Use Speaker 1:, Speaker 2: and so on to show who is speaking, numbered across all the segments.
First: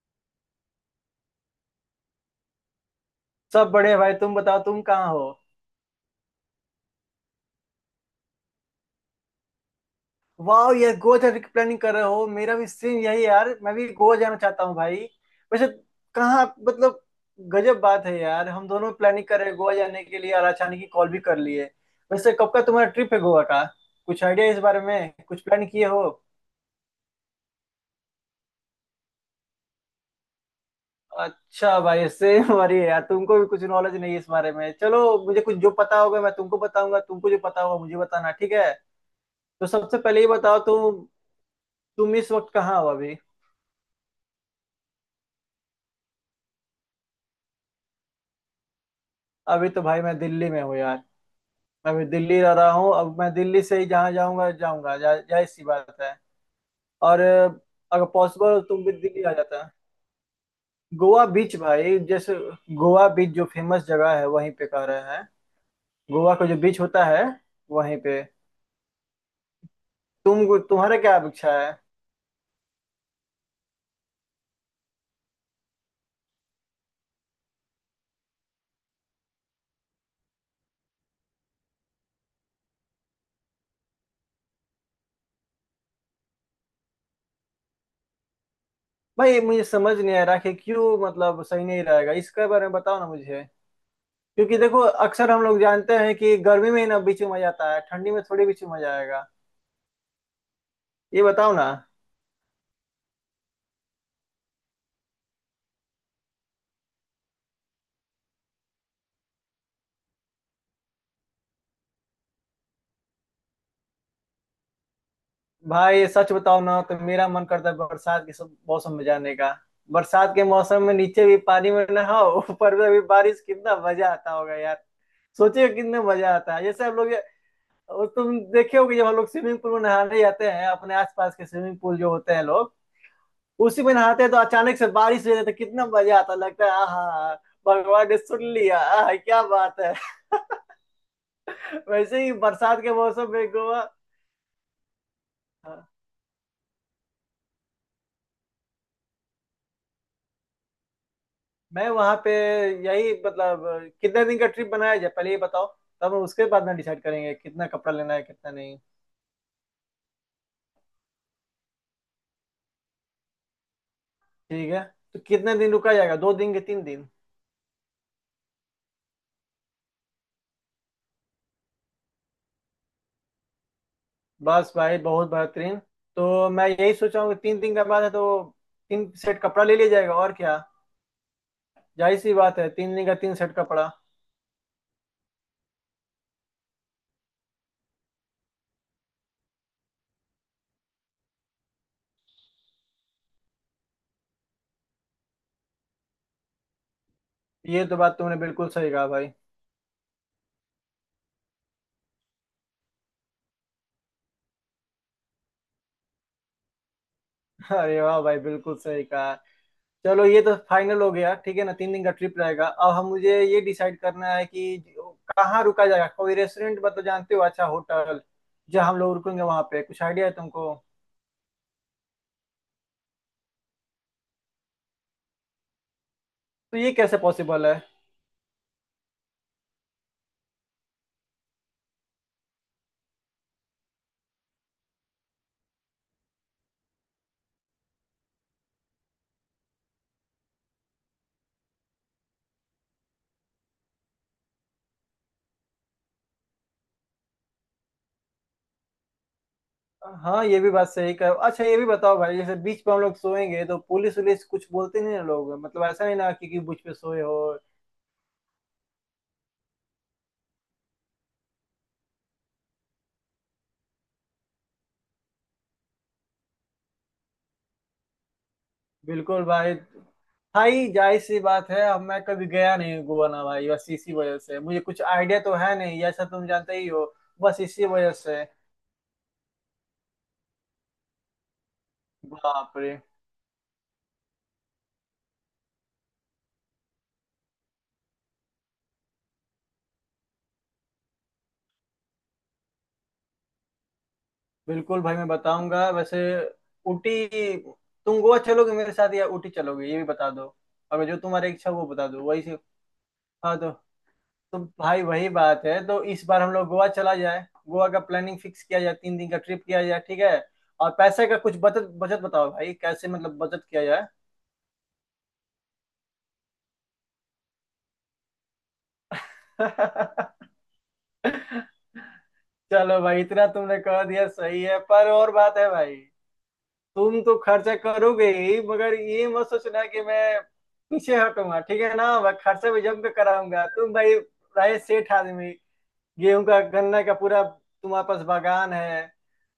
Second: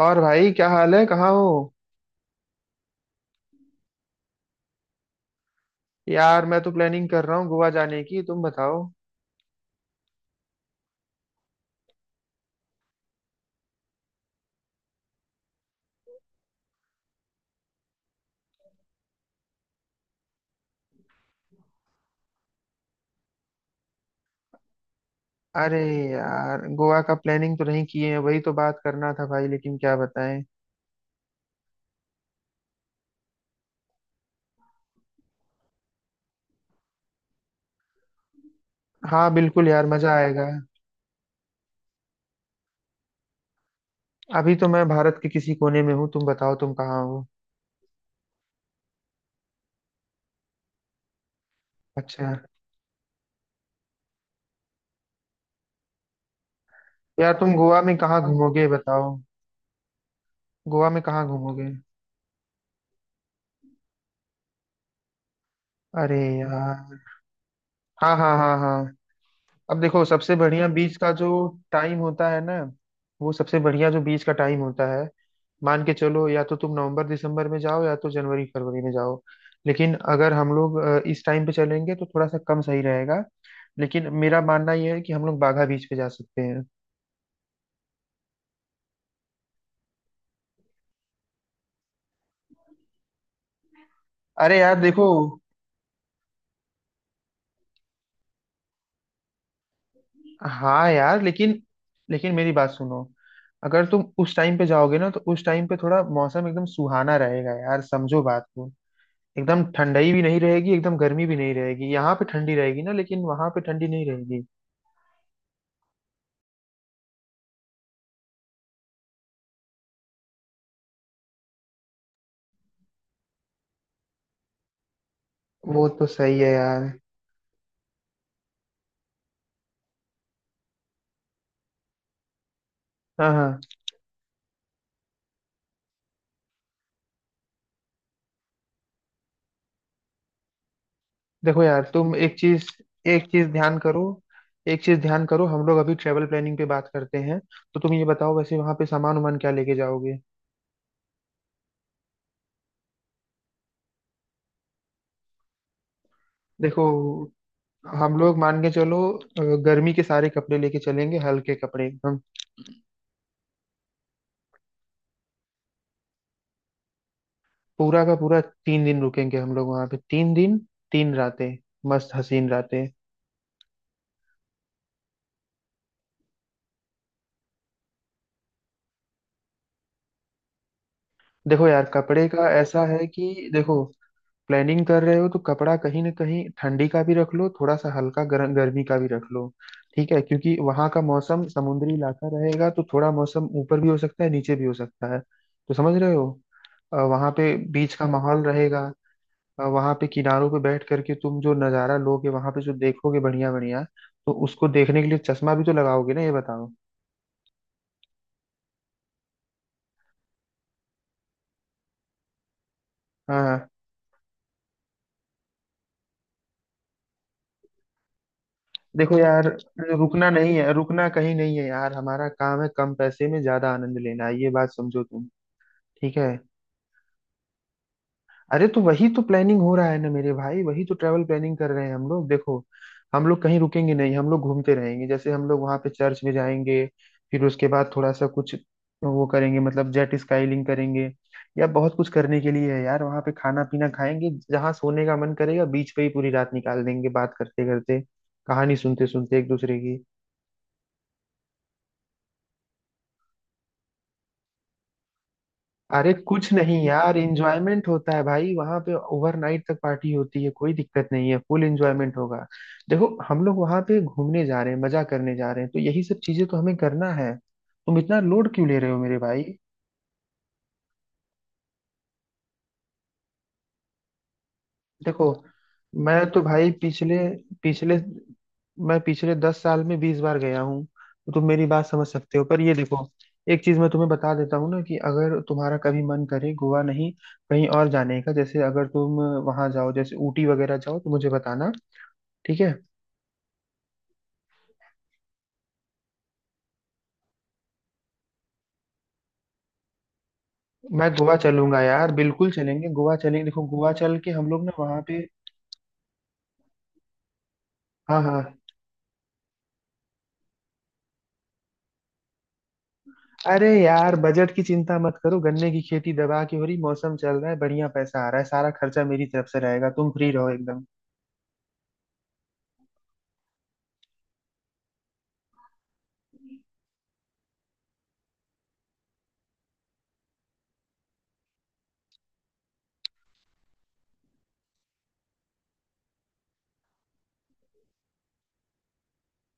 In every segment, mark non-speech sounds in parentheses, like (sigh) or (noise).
Speaker 1: और भाई, क्या हाल है? कहाँ हो?
Speaker 2: सब बड़े भाई, तुम बताओ तुम कहाँ हो।
Speaker 1: यार, मैं तो प्लानिंग कर रहा हूँ गोवा जाने की। तुम बताओ।
Speaker 2: वाह यार, गोवा जाने की प्लानिंग कर रहे हो। मेरा भी सेम यही है यार, मैं भी गोवा जाना चाहता हूँ भाई। वैसे कहाँ मतलब गजब बात है यार, हम दोनों प्लानिंग कर रहे हैं गोवा जाने के लिए और अचानक ही कॉल भी कर लिए। वैसे कब का तुम्हारा ट्रिप है गोवा का? कुछ आइडिया इस बारे में, कुछ प्लान
Speaker 1: अरे
Speaker 2: किए हो?
Speaker 1: यार, गोवा का प्लानिंग तो नहीं किए हैं, वही तो बात करना था भाई, लेकिन क्या बताएं।
Speaker 2: अच्छा भाई, सेम हमारी (laughs) है यार। तुमको भी कुछ नॉलेज नहीं है इस बारे में। चलो, मुझे कुछ जो पता होगा मैं तुमको बताऊंगा, तुमको जो पता होगा मुझे बताना, ठीक है।
Speaker 1: हाँ,
Speaker 2: तो
Speaker 1: बिल्कुल यार,
Speaker 2: सबसे
Speaker 1: मजा
Speaker 2: पहले ये
Speaker 1: आएगा।
Speaker 2: बताओ तुम इस वक्त कहाँ हो अभी।
Speaker 1: अभी तो मैं भारत के किसी कोने में हूँ। तुम बताओ, तुम कहाँ हो?
Speaker 2: अभी तो भाई मैं दिल्ली में हूँ यार। मैं अभी
Speaker 1: अच्छा।
Speaker 2: दिल्ली रह रहा हूँ। अब मैं दिल्ली से ही जहाँ जाऊँगा जाऊँगा जा- जाहिर सी बात है। और
Speaker 1: यार, तुम गोवा में
Speaker 2: अगर
Speaker 1: कहाँ
Speaker 2: पॉसिबल हो तो
Speaker 1: घूमोगे,
Speaker 2: तुम भी
Speaker 1: बताओ।
Speaker 2: दिल्ली आ जाता।
Speaker 1: गोवा में
Speaker 2: गोवा
Speaker 1: कहाँ
Speaker 2: बीच
Speaker 1: घूमोगे?
Speaker 2: भाई, जैसे गोवा बीच जो फेमस जगह है वहीं पे कह रहे हैं।
Speaker 1: अरे
Speaker 2: गोवा का जो बीच
Speaker 1: यार।
Speaker 2: होता है, वहीं
Speaker 1: हाँ,
Speaker 2: पे।
Speaker 1: हाँ, हाँ, हाँ। अब देखो, सबसे
Speaker 2: तुम
Speaker 1: बढ़िया बीच
Speaker 2: तुम्हारा
Speaker 1: का
Speaker 2: क्या
Speaker 1: जो
Speaker 2: अपेक्षा है?
Speaker 1: टाइम होता है ना। वो सबसे बढ़िया जो बीच का टाइम होता है। मान के चलो, या तो तुम नवंबर दिसंबर में जाओ या तो जनवरी फरवरी में जाओ। लेकिन अगर हम लोग इस टाइम पे चलेंगे तो थोड़ा सा कम सही रहेगा। लेकिन मेरा मानना यह है कि हम लोग बाघा बीच पे जा सकते हैं।
Speaker 2: भाई मुझे समझ नहीं आ रहा कि क्यों मतलब सही नहीं रहेगा, इसके बारे में बताओ ना मुझे। क्योंकि
Speaker 1: अरे यार,
Speaker 2: देखो,
Speaker 1: देखो।
Speaker 2: अक्सर हम लोग जानते हैं कि गर्मी में ही ना बीच में मजा आता है, ठंडी में थोड़ी बीच में मजा आएगा।
Speaker 1: हाँ यार,
Speaker 2: ये बताओ
Speaker 1: लेकिन
Speaker 2: ना।
Speaker 1: लेकिन मेरी बात सुनो। अगर तुम उस टाइम पे जाओगे ना तो उस टाइम पे थोड़ा मौसम एकदम सुहाना रहेगा यार, समझो बात को। एकदम ठंडाई भी नहीं रहेगी, एकदम गर्मी भी नहीं रहेगी, यहाँ पे ठंडी रहेगी ना लेकिन वहां पे ठंडी नहीं रहेगी।
Speaker 2: भाई सच बताओ ना, तो मेरा मन करता है बरसात के मौसम में जाने का। बरसात के मौसम में नीचे भी पानी में नहाओ, ऊपर में भी बारिश, कितना मजा आता होगा यार। सोचिए
Speaker 1: वो
Speaker 2: कितना
Speaker 1: तो
Speaker 2: मजा
Speaker 1: सही है
Speaker 2: आता है जैसे
Speaker 1: यार।
Speaker 2: हम लोग। और तुम देखे होगे, जब हम लोग स्विमिंग पूल में नहाने जाते हैं अपने आसपास के, स्विमिंग पूल जो होते हैं लोग
Speaker 1: हाँ, हाँ।
Speaker 2: उसी में नहाते हैं, तो अचानक से बारिश हो जाती है, कितना मजा आता है, लगता है आहा, भगवान ने सुन लिया, आहा क्या बात है। (laughs)
Speaker 1: देखो यार, तुम
Speaker 2: वैसे ही
Speaker 1: एक चीज,
Speaker 2: बरसात के
Speaker 1: एक
Speaker 2: मौसम
Speaker 1: चीज
Speaker 2: में
Speaker 1: ध्यान
Speaker 2: गोवा।
Speaker 1: करो, एक चीज ध्यान करो, हम लोग अभी ट्रेवल प्लानिंग पे बात करते हैं। तो तुम ये बताओ, वैसे वहां पे सामान उमान क्या लेके जाओगे?
Speaker 2: मैं वहां पे यही मतलब कितने दिन का ट्रिप बनाया जाए, पहले ये बताओ। तब हम उसके बाद ना
Speaker 1: देखो,
Speaker 2: डिसाइड करेंगे कितना कपड़ा लेना
Speaker 1: हम
Speaker 2: है
Speaker 1: लोग
Speaker 2: कितना
Speaker 1: मान के
Speaker 2: नहीं।
Speaker 1: चलो गर्मी के सारे कपड़े लेके चलेंगे, हल्के कपड़े एकदम।
Speaker 2: ठीक है। तो कितने दिन रुका जाएगा, दो दिन के तीन दिन?
Speaker 1: पूरा का पूरा 3 दिन रुकेंगे हम लोग वहां पे, 3 दिन। 3 रातें, मस्त हसीन रातें।
Speaker 2: बस भाई, बहुत बेहतरीन। तो मैं यही सोच रहा हूँ कि तीन दिन का बाद है, तो तीन सेट कपड़ा ले लिया जाएगा और क्या।
Speaker 1: देखो यार,
Speaker 2: जाहिर
Speaker 1: कपड़े
Speaker 2: सी
Speaker 1: का
Speaker 2: बात है,
Speaker 1: ऐसा
Speaker 2: तीन
Speaker 1: है
Speaker 2: दिन का तीन
Speaker 1: कि
Speaker 2: सेट
Speaker 1: देखो,
Speaker 2: कपड़ा।
Speaker 1: प्लानिंग कर रहे हो तो कपड़ा कहीं ना कहीं ठंडी का भी रख लो, थोड़ा सा हल्का गर्मी का भी रख लो। ठीक है, क्योंकि वहां का मौसम समुद्री इलाका रहेगा तो थोड़ा मौसम ऊपर भी हो सकता है नीचे भी हो सकता है। तो समझ रहे हो। वहां पे
Speaker 2: ये
Speaker 1: बीच
Speaker 2: तो
Speaker 1: का
Speaker 2: बात तुमने
Speaker 1: माहौल
Speaker 2: बिल्कुल
Speaker 1: रहेगा।
Speaker 2: सही कहा भाई।
Speaker 1: वहां पे किनारों पे बैठ करके तुम जो नज़ारा लोगे वहां पे जो देखोगे, बढ़िया बढ़िया। तो उसको देखने के लिए चश्मा भी तो लगाओगे ना, ये बताओ।
Speaker 2: (laughs) अरे वाह भाई, बिल्कुल सही कहा। चलो, ये तो फाइनल हो गया, ठीक है ना। तीन दिन का ट्रिप रहेगा। अब हम, मुझे ये
Speaker 1: हाँ।
Speaker 2: डिसाइड करना है कि कहाँ रुका जाएगा। कोई रेस्टोरेंट में, तो जानते हो अच्छा होटल जहाँ हम लोग
Speaker 1: देखो
Speaker 2: रुकेंगे,
Speaker 1: यार,
Speaker 2: वहाँ पे कुछ आइडिया
Speaker 1: रुकना
Speaker 2: है
Speaker 1: नहीं
Speaker 2: तुमको?
Speaker 1: है, रुकना कहीं नहीं है यार, हमारा काम है कम पैसे में ज्यादा आनंद लेना, ये बात समझो तुम। ठीक है।
Speaker 2: तो ये कैसे पॉसिबल है?
Speaker 1: अरे तो वही तो प्लानिंग हो रहा है ना मेरे भाई, वही तो ट्रैवल प्लानिंग कर रहे हैं हम लोग, देखो। हम लोग कहीं रुकेंगे नहीं, हम लोग घूमते रहेंगे। जैसे हम लोग वहां पे चर्च में जाएंगे, फिर उसके बाद थोड़ा सा कुछ वो करेंगे, मतलब जेट स्काईलिंग करेंगे या बहुत कुछ करने के लिए है यार वहां पे। खाना पीना खाएंगे, जहाँ सोने का मन करेगा बीच पे ही पूरी रात निकाल देंगे बात करते करते, कहानी सुनते सुनते एक दूसरे की।
Speaker 2: हाँ ये भी बात सही कर। अच्छा ये भी बताओ भाई, जैसे बीच पे हम लोग सोएंगे तो पुलिस वुलिस कुछ बोलते नहीं ना लोग, मतलब ऐसा
Speaker 1: अरे
Speaker 2: नहीं ना कि,
Speaker 1: कुछ
Speaker 2: कि
Speaker 1: नहीं
Speaker 2: बीच पे
Speaker 1: यार,
Speaker 2: सोए हो।
Speaker 1: एंजॉयमेंट होता है भाई, वहां पे ओवरनाइट तक पार्टी होती है, कोई दिक्कत नहीं है, फुल एंजॉयमेंट होगा। देखो, हम लोग वहां पे घूमने जा रहे हैं, मजा करने जा रहे हैं, तो यही सब चीजें तो हमें करना है, तुम इतना लोड क्यों ले रहे हो मेरे
Speaker 2: बिल्कुल
Speaker 1: भाई।
Speaker 2: भाई। भाई जाहिर सी बात है, अब मैं कभी गया नहीं हूँ गोवा ना भाई, बस इसी वजह से मुझे कुछ
Speaker 1: देखो,
Speaker 2: आइडिया तो है नहीं, जैसा
Speaker 1: मैं तो
Speaker 2: तुम
Speaker 1: भाई
Speaker 2: जानते ही हो।
Speaker 1: पिछले
Speaker 2: बस इसी
Speaker 1: पिछले
Speaker 2: वजह से।
Speaker 1: मैं पिछले 10 साल में 20 बार गया हूँ। तो तुम मेरी बात समझ सकते हो, पर
Speaker 2: बाप
Speaker 1: ये
Speaker 2: रे।
Speaker 1: देखो, एक चीज मैं तुम्हें बता देता हूँ ना, कि अगर तुम्हारा कभी मन करे गोवा नहीं, कहीं और जाने का, जैसे अगर तुम वहां जाओ जैसे ऊटी वगैरह जाओ तो मुझे बताना, ठीक है।
Speaker 2: बिल्कुल भाई, मैं बताऊंगा। वैसे ऊटी, तुम गोवा चलोगे मेरे साथ या ऊटी चलोगे, ये भी बता दो। अगर
Speaker 1: मैं
Speaker 2: जो
Speaker 1: गोवा
Speaker 2: तुम्हारी इच्छा
Speaker 1: चलूंगा
Speaker 2: वो बता
Speaker 1: यार,
Speaker 2: दो वही
Speaker 1: बिल्कुल
Speaker 2: से।
Speaker 1: चलेंगे, गोवा चलेंगे,
Speaker 2: हाँ
Speaker 1: देखो
Speaker 2: तो
Speaker 1: गोवा चल के हम
Speaker 2: तो
Speaker 1: लोग ना वहाँ
Speaker 2: भाई
Speaker 1: पे।
Speaker 2: वही बात है। तो इस बार हम लोग गोवा चला जाए, गोवा का
Speaker 1: हाँ,
Speaker 2: प्लानिंग
Speaker 1: हाँ।
Speaker 2: फिक्स किया जाए, तीन दिन का ट्रिप किया जाए, ठीक है। और पैसे का कुछ बचत बचत बताओ भाई, कैसे मतलब बचत
Speaker 1: अरे
Speaker 2: किया जाए।
Speaker 1: यार, बजट की चिंता मत करो, गन्ने की खेती दबा के हो रही, मौसम चल रहा है, बढ़िया पैसा आ रहा है, सारा खर्चा मेरी तरफ से रहेगा, तुम फ्री
Speaker 2: (laughs)
Speaker 1: रहो एकदम।
Speaker 2: चलो भाई, इतना तुमने कह दिया सही है, पर और बात है भाई। तुम तो खर्चा करोगे ही, मगर ये मत सोचना कि मैं पीछे हटूंगा, ठीक है ना। मैं खर्चा भी जम के कराऊंगा तुम भाई। राय सेठ आदमी। गेहूं का गन्ने का पूरा तुम्हारे पास बागान है।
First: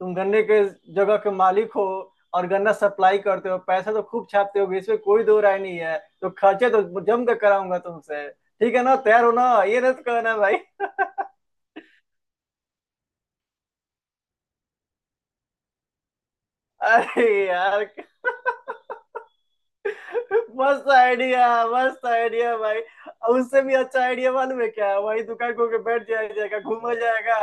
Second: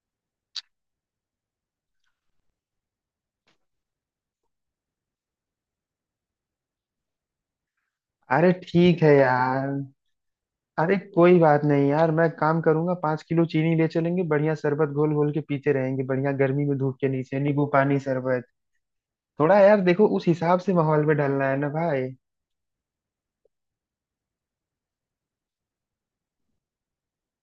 Speaker 2: तुम गन्ने के जगह के मालिक हो और गन्ना सप्लाई करते हो, पैसा तो खूब छापते हो, इसमें कोई दो राय नहीं है। तो खर्चे तो जम कर कराऊंगा तुमसे,
Speaker 1: अरे
Speaker 2: ठीक है ना।
Speaker 1: ठीक है
Speaker 2: तैयार हो ना,
Speaker 1: यार।
Speaker 2: ये नहीं तो कहना भाई।
Speaker 1: अरे कोई बात नहीं यार, मैं काम करूंगा, 5 किलो चीनी ले चलेंगे, बढ़िया शरबत घोल घोल के पीते रहेंगे, बढ़िया गर्मी में धूप के नीचे
Speaker 2: अरे
Speaker 1: नींबू
Speaker 2: यार,
Speaker 1: पानी शरबत। थोड़ा यार देखो, उस हिसाब से
Speaker 2: मस्त
Speaker 1: माहौल में
Speaker 2: आइडिया।
Speaker 1: ढलना है ना
Speaker 2: मस्त
Speaker 1: भाई।
Speaker 2: आइडिया भाई। और उससे भी अच्छा आइडिया मालूम है क्या, वही दुकान खोल के बैठ जाया जाएगा, घूमा जाएगा।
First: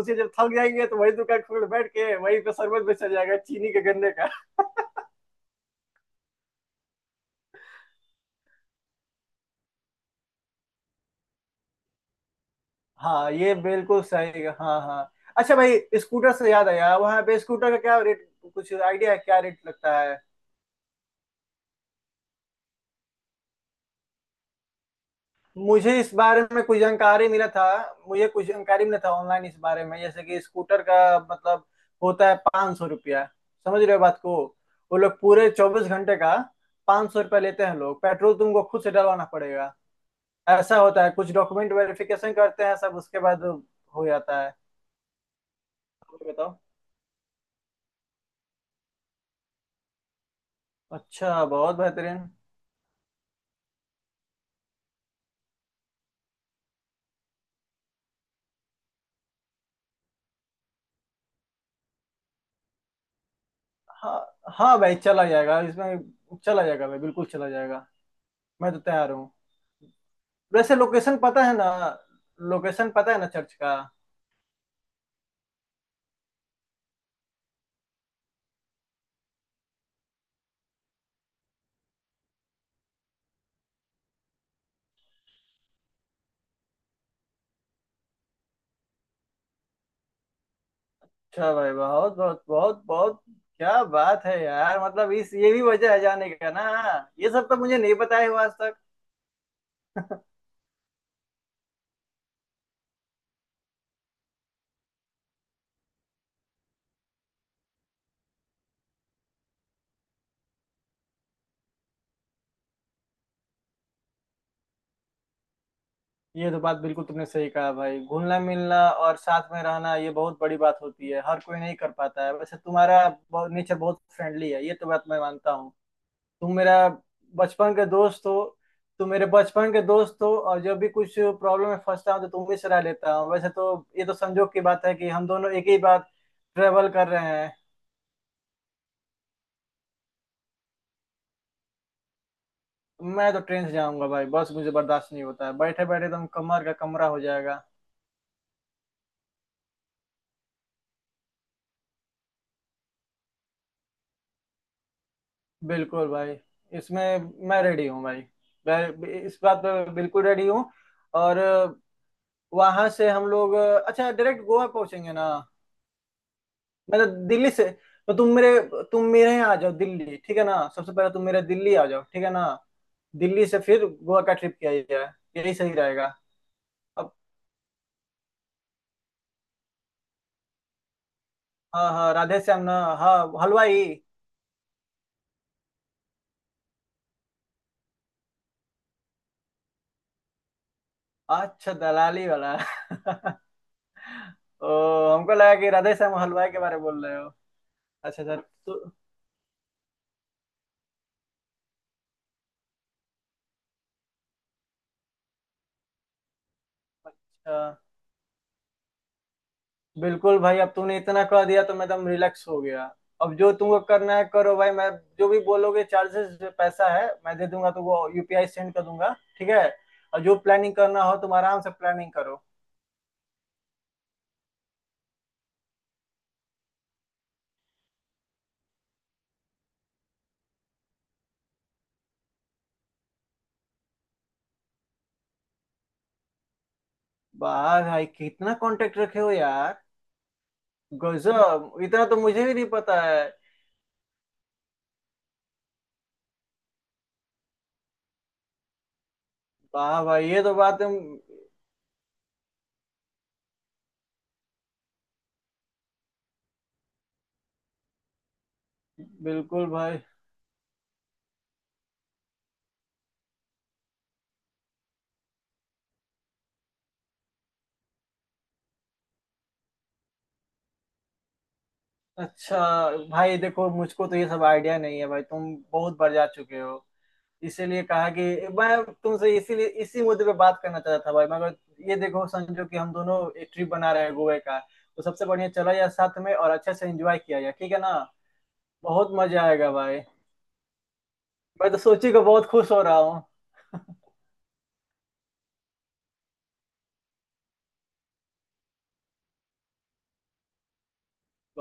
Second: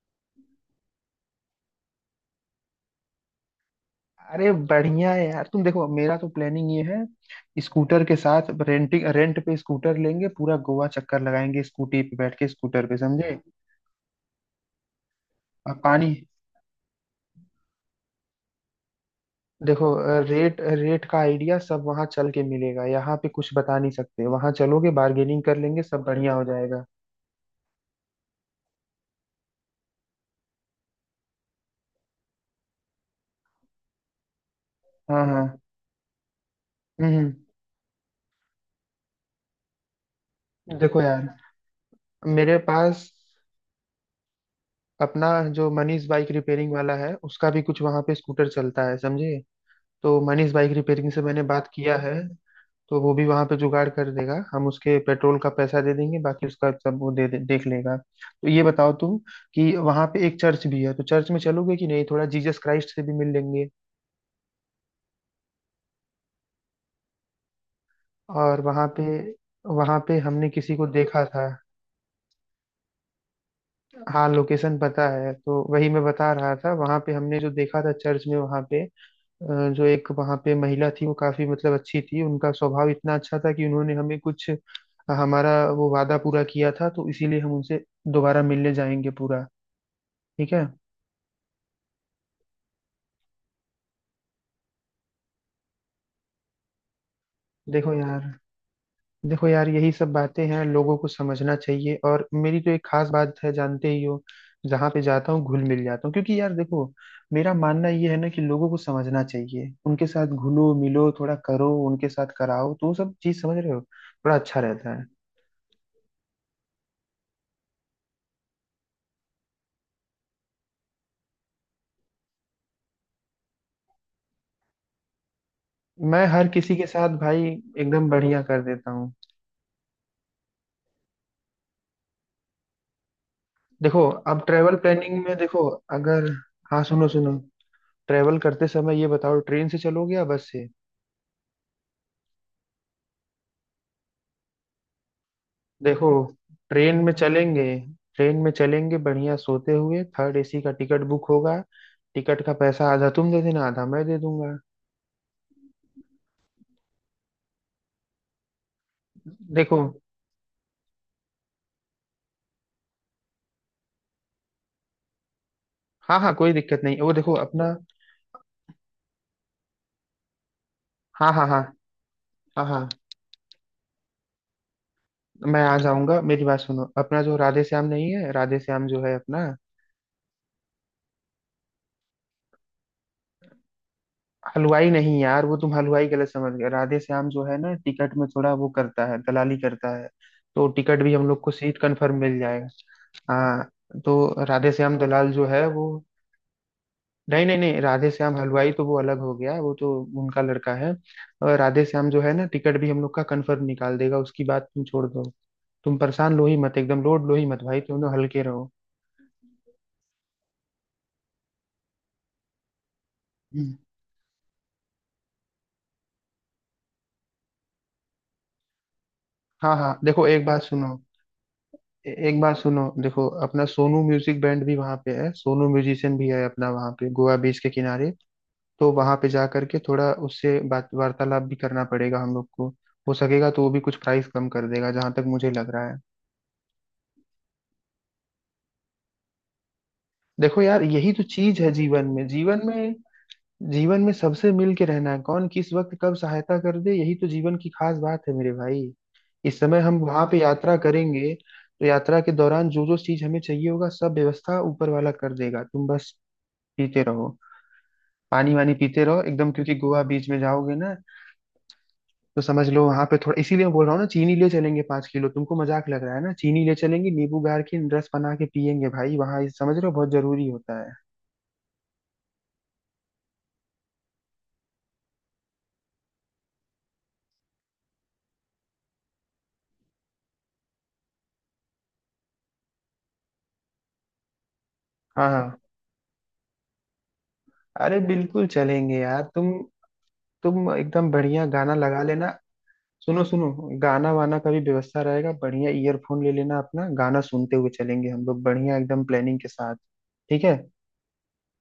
Speaker 2: उसे जब थक जाएंगे तो वही दुकान खोल के बैठ के वही पे शरबत बेचा जाएगा चीनी के गन्ने का।
Speaker 1: अरे बढ़िया है यार, तुम देखो मेरा तो प्लानिंग ये है, स्कूटर के साथ रेंट पे स्कूटर लेंगे, पूरा गोवा चक्कर लगाएंगे, स्कूटी पे बैठ के स्कूटर पे,
Speaker 2: हाँ
Speaker 1: समझे।
Speaker 2: ये बिल्कुल सही है, हाँ हाँ। अच्छा
Speaker 1: और
Speaker 2: भाई,
Speaker 1: पानी।
Speaker 2: स्कूटर से याद आया, वहाँ पे स्कूटर का क्या रेट? कुछ आइडिया है क्या, रेट
Speaker 1: देखो,
Speaker 2: लगता है?
Speaker 1: रेट रेट का आइडिया सब वहां चल के मिलेगा, यहाँ पे कुछ बता नहीं सकते, वहां चलोगे बार्गेनिंग कर लेंगे,
Speaker 2: मुझे
Speaker 1: सब
Speaker 2: इस
Speaker 1: बढ़िया
Speaker 2: बारे
Speaker 1: हो
Speaker 2: में कुछ
Speaker 1: जाएगा।
Speaker 2: जानकारी मिला था। मुझे कुछ जानकारी मिला था ऑनलाइन इस बारे में, जैसे कि स्कूटर का मतलब होता है 500 रुपया। समझ रहे हो बात को। वो लोग
Speaker 1: हाँ, हाँ।
Speaker 2: पूरे 24 घंटे का पाँच
Speaker 1: हम्म
Speaker 2: सौ
Speaker 1: हम्म।
Speaker 2: रुपया लेते हैं लोग, पेट्रोल तुमको खुद से डलवाना पड़ेगा। ऐसा
Speaker 1: देखो
Speaker 2: होता है,
Speaker 1: यार,
Speaker 2: कुछ डॉक्यूमेंट वेरिफिकेशन
Speaker 1: मेरे
Speaker 2: करते हैं सब,
Speaker 1: पास
Speaker 2: उसके बाद हो जाता है।
Speaker 1: अपना जो मनीष
Speaker 2: और
Speaker 1: बाइक
Speaker 2: बताओ।
Speaker 1: रिपेयरिंग वाला है, उसका भी कुछ वहां पे स्कूटर चलता है, समझे। तो मनीष बाइक रिपेयरिंग से मैंने
Speaker 2: अच्छा
Speaker 1: बात
Speaker 2: बहुत
Speaker 1: किया है,
Speaker 2: बेहतरीन।
Speaker 1: तो वो भी वहां पे जुगाड़ कर देगा, हम उसके पेट्रोल का पैसा दे देंगे, बाकी उसका सब वो दे देख लेगा। तो ये बताओ तुम कि वहां पे एक चर्च भी है, तो चर्च में चलोगे कि नहीं, थोड़ा जीसस क्राइस्ट से भी मिल लेंगे।
Speaker 2: हाँ हाँ भाई चला जाएगा, इसमें चला जाएगा भाई, बिल्कुल चला जाएगा।
Speaker 1: और
Speaker 2: मैं तो
Speaker 1: वहां पे,
Speaker 2: तैयार हूँ।
Speaker 1: वहां पे हमने
Speaker 2: वैसे
Speaker 1: किसी को
Speaker 2: लोकेशन
Speaker 1: देखा
Speaker 2: पता
Speaker 1: था।
Speaker 2: है ना, लोकेशन पता है ना चर्च का?
Speaker 1: हाँ, लोकेशन पता है। तो वही मैं बता रहा था, वहां पे हमने जो देखा था चर्च में वहां पे, जो एक वहां पे महिला थी वो काफी मतलब अच्छी थी, उनका स्वभाव इतना अच्छा था कि उन्होंने हमें कुछ, हमारा वो वादा पूरा किया था, तो इसीलिए हम उनसे दोबारा मिलने जाएंगे पूरा। ठीक है।
Speaker 2: अच्छा भाई, बहुत बहुत बहुत बहुत क्या बात है यार, मतलब इस ये भी वजह है जाने का ना। ये सब तो मुझे
Speaker 1: देखो
Speaker 2: नहीं पता
Speaker 1: यार
Speaker 2: है आज तक।
Speaker 1: देखो यार, यही सब बातें हैं, लोगों को समझना चाहिए, और मेरी तो एक खास बात है जानते ही हो, जहाँ पे जाता हूँ घुल मिल जाता हूँ, क्योंकि यार देखो, मेरा मानना ये है ना कि लोगों को समझना चाहिए, उनके साथ घुलो मिलो थोड़ा करो, उनके साथ कराओ, तो वो सब चीज समझ रहे हो, थोड़ा अच्छा रहता है।
Speaker 2: ये तो बात बिल्कुल तुमने सही कहा भाई। घुलना मिलना और साथ में रहना ये बहुत बड़ी बात होती है, हर कोई नहीं कर पाता है। वैसे तुम्हारा नेचर बहुत फ्रेंडली है, ये तो बात मैं मानता हूँ।
Speaker 1: मैं हर
Speaker 2: तुम
Speaker 1: किसी
Speaker 2: मेरा
Speaker 1: के साथ भाई
Speaker 2: बचपन के
Speaker 1: एकदम
Speaker 2: दोस्त हो।
Speaker 1: बढ़िया कर देता
Speaker 2: तुम
Speaker 1: हूँ।
Speaker 2: मेरे बचपन के दोस्त हो और जब भी कुछ प्रॉब्लम में फंसता हूँ तो तुम ही सलाह लेता हूँ वैसे तो।
Speaker 1: देखो,
Speaker 2: ये तो
Speaker 1: अब
Speaker 2: संजोग की
Speaker 1: ट्रेवल
Speaker 2: बात है कि
Speaker 1: प्लानिंग
Speaker 2: हम
Speaker 1: में
Speaker 2: दोनों
Speaker 1: देखो,
Speaker 2: एक ही बात
Speaker 1: अगर। हाँ,
Speaker 2: ट्रेवल
Speaker 1: सुनो
Speaker 2: कर रहे
Speaker 1: सुनो,
Speaker 2: हैं।
Speaker 1: ट्रेवल करते समय ये बताओ ट्रेन से चलोगे या बस से?
Speaker 2: मैं तो ट्रेन से जाऊंगा भाई, बस मुझे बर्दाश्त नहीं होता है, बैठे बैठे
Speaker 1: देखो,
Speaker 2: एकदम कमर का
Speaker 1: ट्रेन
Speaker 2: कमरा
Speaker 1: में
Speaker 2: हो जाएगा।
Speaker 1: चलेंगे, ट्रेन में चलेंगे, बढ़िया सोते हुए थर्ड एसी का टिकट बुक होगा, टिकट का पैसा आधा तुम दे देना, आधा मैं दे दूंगा।
Speaker 2: बिल्कुल भाई, इसमें मैं रेडी हूँ भाई। मैं इस बात
Speaker 1: देखो।
Speaker 2: पे बिल्कुल रेडी हूँ। और वहां से हम लोग अच्छा डायरेक्ट गोवा पहुंचेंगे ना?
Speaker 1: हाँ, हाँ, कोई दिक्कत नहीं,
Speaker 2: मैं तो
Speaker 1: वो देखो
Speaker 2: दिल्ली से,
Speaker 1: अपना।
Speaker 2: तो तुम मेरे, तुम मेरे यहाँ आ जाओ दिल्ली, ठीक है ना। सबसे पहले तुम
Speaker 1: हाँ,
Speaker 2: मेरे
Speaker 1: हाँ, हाँ,
Speaker 2: दिल्ली आ जाओ, ठीक है ना।
Speaker 1: हाँ, हाँ।
Speaker 2: दिल्ली से फिर गोवा का ट्रिप किया जाए, यही
Speaker 1: मैं
Speaker 2: सही
Speaker 1: आ
Speaker 2: रहेगा।
Speaker 1: जाऊंगा, मेरी बात सुनो,
Speaker 2: अब
Speaker 1: अपना जो राधे श्याम नहीं है, राधे श्याम जो है अपना,
Speaker 2: हाँ हाँ राधे श्याम ना। हाँ हलवाई।
Speaker 1: हलवाई नहीं यार, वो तुम हलवाई गलत समझ गए, राधे श्याम जो है ना टिकट में थोड़ा वो करता है, दलाली करता है, तो टिकट भी हम लोग को
Speaker 2: अच्छा
Speaker 1: सीट कंफर्म
Speaker 2: दलाली
Speaker 1: मिल
Speaker 2: वाला।
Speaker 1: जाएगा।
Speaker 2: (laughs)
Speaker 1: हाँ। तो
Speaker 2: ओ,
Speaker 1: राधे श्याम दलाल
Speaker 2: हमको
Speaker 1: जो
Speaker 2: लगा
Speaker 1: है
Speaker 2: कि
Speaker 1: वो,
Speaker 2: राधे श्याम हलवाई के बारे में बोल रहे हो।
Speaker 1: नहीं नहीं नहीं, राधे
Speaker 2: अच्छा अच्छा।
Speaker 1: श्याम हलवाई
Speaker 2: तो
Speaker 1: तो वो अलग हो गया, वो तो उनका लड़का है। और राधे श्याम जो है ना टिकट भी हम लोग का कंफर्म निकाल देगा, उसकी बात तुम छोड़ दो, तुम परेशान लो ही मत, एकदम लोड लो ही
Speaker 2: अच्छा
Speaker 1: मत भाई, तुम लोग हल्के रहो।
Speaker 2: बिल्कुल भाई, अब तूने इतना कह दिया तो मैं एकदम रिलैक्स हो गया। अब जो
Speaker 1: हम्म,
Speaker 2: तुमको करना है करो भाई। मैं जो भी बोलोगे चार्जेस पैसा है मैं दे दूंगा, तो वो यूपीआई सेंड कर दूंगा, ठीक है।
Speaker 1: हाँ हाँ,
Speaker 2: और
Speaker 1: देखो
Speaker 2: जो
Speaker 1: एक बात
Speaker 2: प्लानिंग
Speaker 1: सुनो।
Speaker 2: करना हो तुम आराम से प्लानिंग
Speaker 1: एक
Speaker 2: करो।
Speaker 1: बात सुनो, देखो अपना सोनू म्यूजिक बैंड भी वहाँ पे है, सोनू म्यूजिशियन भी है अपना वहाँ पे गोवा बीच के किनारे, तो वहाँ पे जा करके थोड़ा उससे बात वार्तालाप भी करना पड़ेगा हम लोग को। हो सकेगा तो वो भी कुछ प्राइस कम कर देगा, जहाँ तक मुझे लग रहा है।
Speaker 2: वाह भाई, कितना कांटेक्ट रखे हो यार।
Speaker 1: देखो यार, यही तो चीज है
Speaker 2: गजब, इतना
Speaker 1: जीवन
Speaker 2: तो
Speaker 1: में,
Speaker 2: मुझे भी
Speaker 1: जीवन
Speaker 2: नहीं
Speaker 1: में,
Speaker 2: पता है।
Speaker 1: जीवन में सबसे मिल के रहना है, कौन किस वक्त कब सहायता कर दे, यही तो जीवन की खास बात है मेरे भाई। इस समय हम
Speaker 2: वाह
Speaker 1: वहां
Speaker 2: भाई,
Speaker 1: पे
Speaker 2: ये तो
Speaker 1: यात्रा
Speaker 2: बात है।
Speaker 1: करेंगे, तो यात्रा के दौरान जो जो चीज हमें चाहिए होगा सब व्यवस्था ऊपर वाला कर देगा, तुम बस पीते रहो, पानी वानी पीते रहो एकदम,
Speaker 2: बिल्कुल
Speaker 1: क्योंकि
Speaker 2: भाई।
Speaker 1: गोवा बीच में जाओगे ना, तो समझ लो वहां पे थोड़ा, इसीलिए मैं बोल रहा हूँ ना चीनी ले चलेंगे 5 किलो, तुमको मजाक लग रहा है ना, चीनी ले चलेंगे नींबू गार की रस बना के पियेंगे भाई वहां, समझ रहे हो, बहुत जरूरी होता है।
Speaker 2: अच्छा भाई देखो, मुझको तो ये सब आइडिया नहीं है भाई, तुम बहुत बढ़ जा चुके हो। इसीलिए कहा कि मैं तुमसे इसीलिए इसी मुद्दे पे बात करना चाहता था भाई। मगर ये देखो, संजो कि हम दोनों एक ट्रिप बना रहे हैं गोवा का। तो सबसे
Speaker 1: हाँ,
Speaker 2: बढ़िया
Speaker 1: हाँ।
Speaker 2: चला जाए साथ में और अच्छे से एंजॉय किया जाए, ठीक है ना।
Speaker 1: अरे बिल्कुल चलेंगे
Speaker 2: बहुत
Speaker 1: यार
Speaker 2: मजा
Speaker 1: तुम
Speaker 2: आएगा भाई।
Speaker 1: तुम एकदम बढ़िया
Speaker 2: मैं
Speaker 1: गाना
Speaker 2: तो
Speaker 1: लगा
Speaker 2: सोची को
Speaker 1: लेना,
Speaker 2: बहुत खुश हो रहा हूँ।
Speaker 1: सुनो सुनो, गाना वाना का भी व्यवस्था रहेगा, बढ़िया ईयरफोन ले लेना अपना गाना सुनते हुए चलेंगे हम लोग बढ़िया एकदम प्लानिंग के साथ, ठीक है।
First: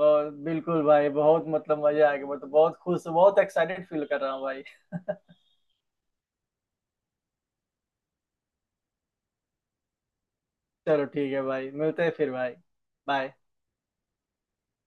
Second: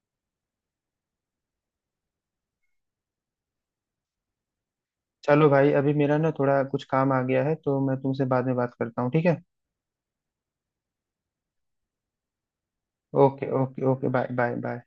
Speaker 2: और बिल्कुल भाई बहुत मतलब मजा आएगा, मैं तो बहुत खुश, बहुत एक्साइटेड फील कर रहा हूँ भाई।
Speaker 1: चलो भाई, अभी मेरा ना थोड़ा कुछ काम आ गया है, तो मैं तुमसे बाद में बात करता हूँ, ठीक है।
Speaker 2: चलो ठीक है भाई, मिलते हैं फिर भाई। Bye.
Speaker 1: Okay, okay, okay, bye, bye, bye.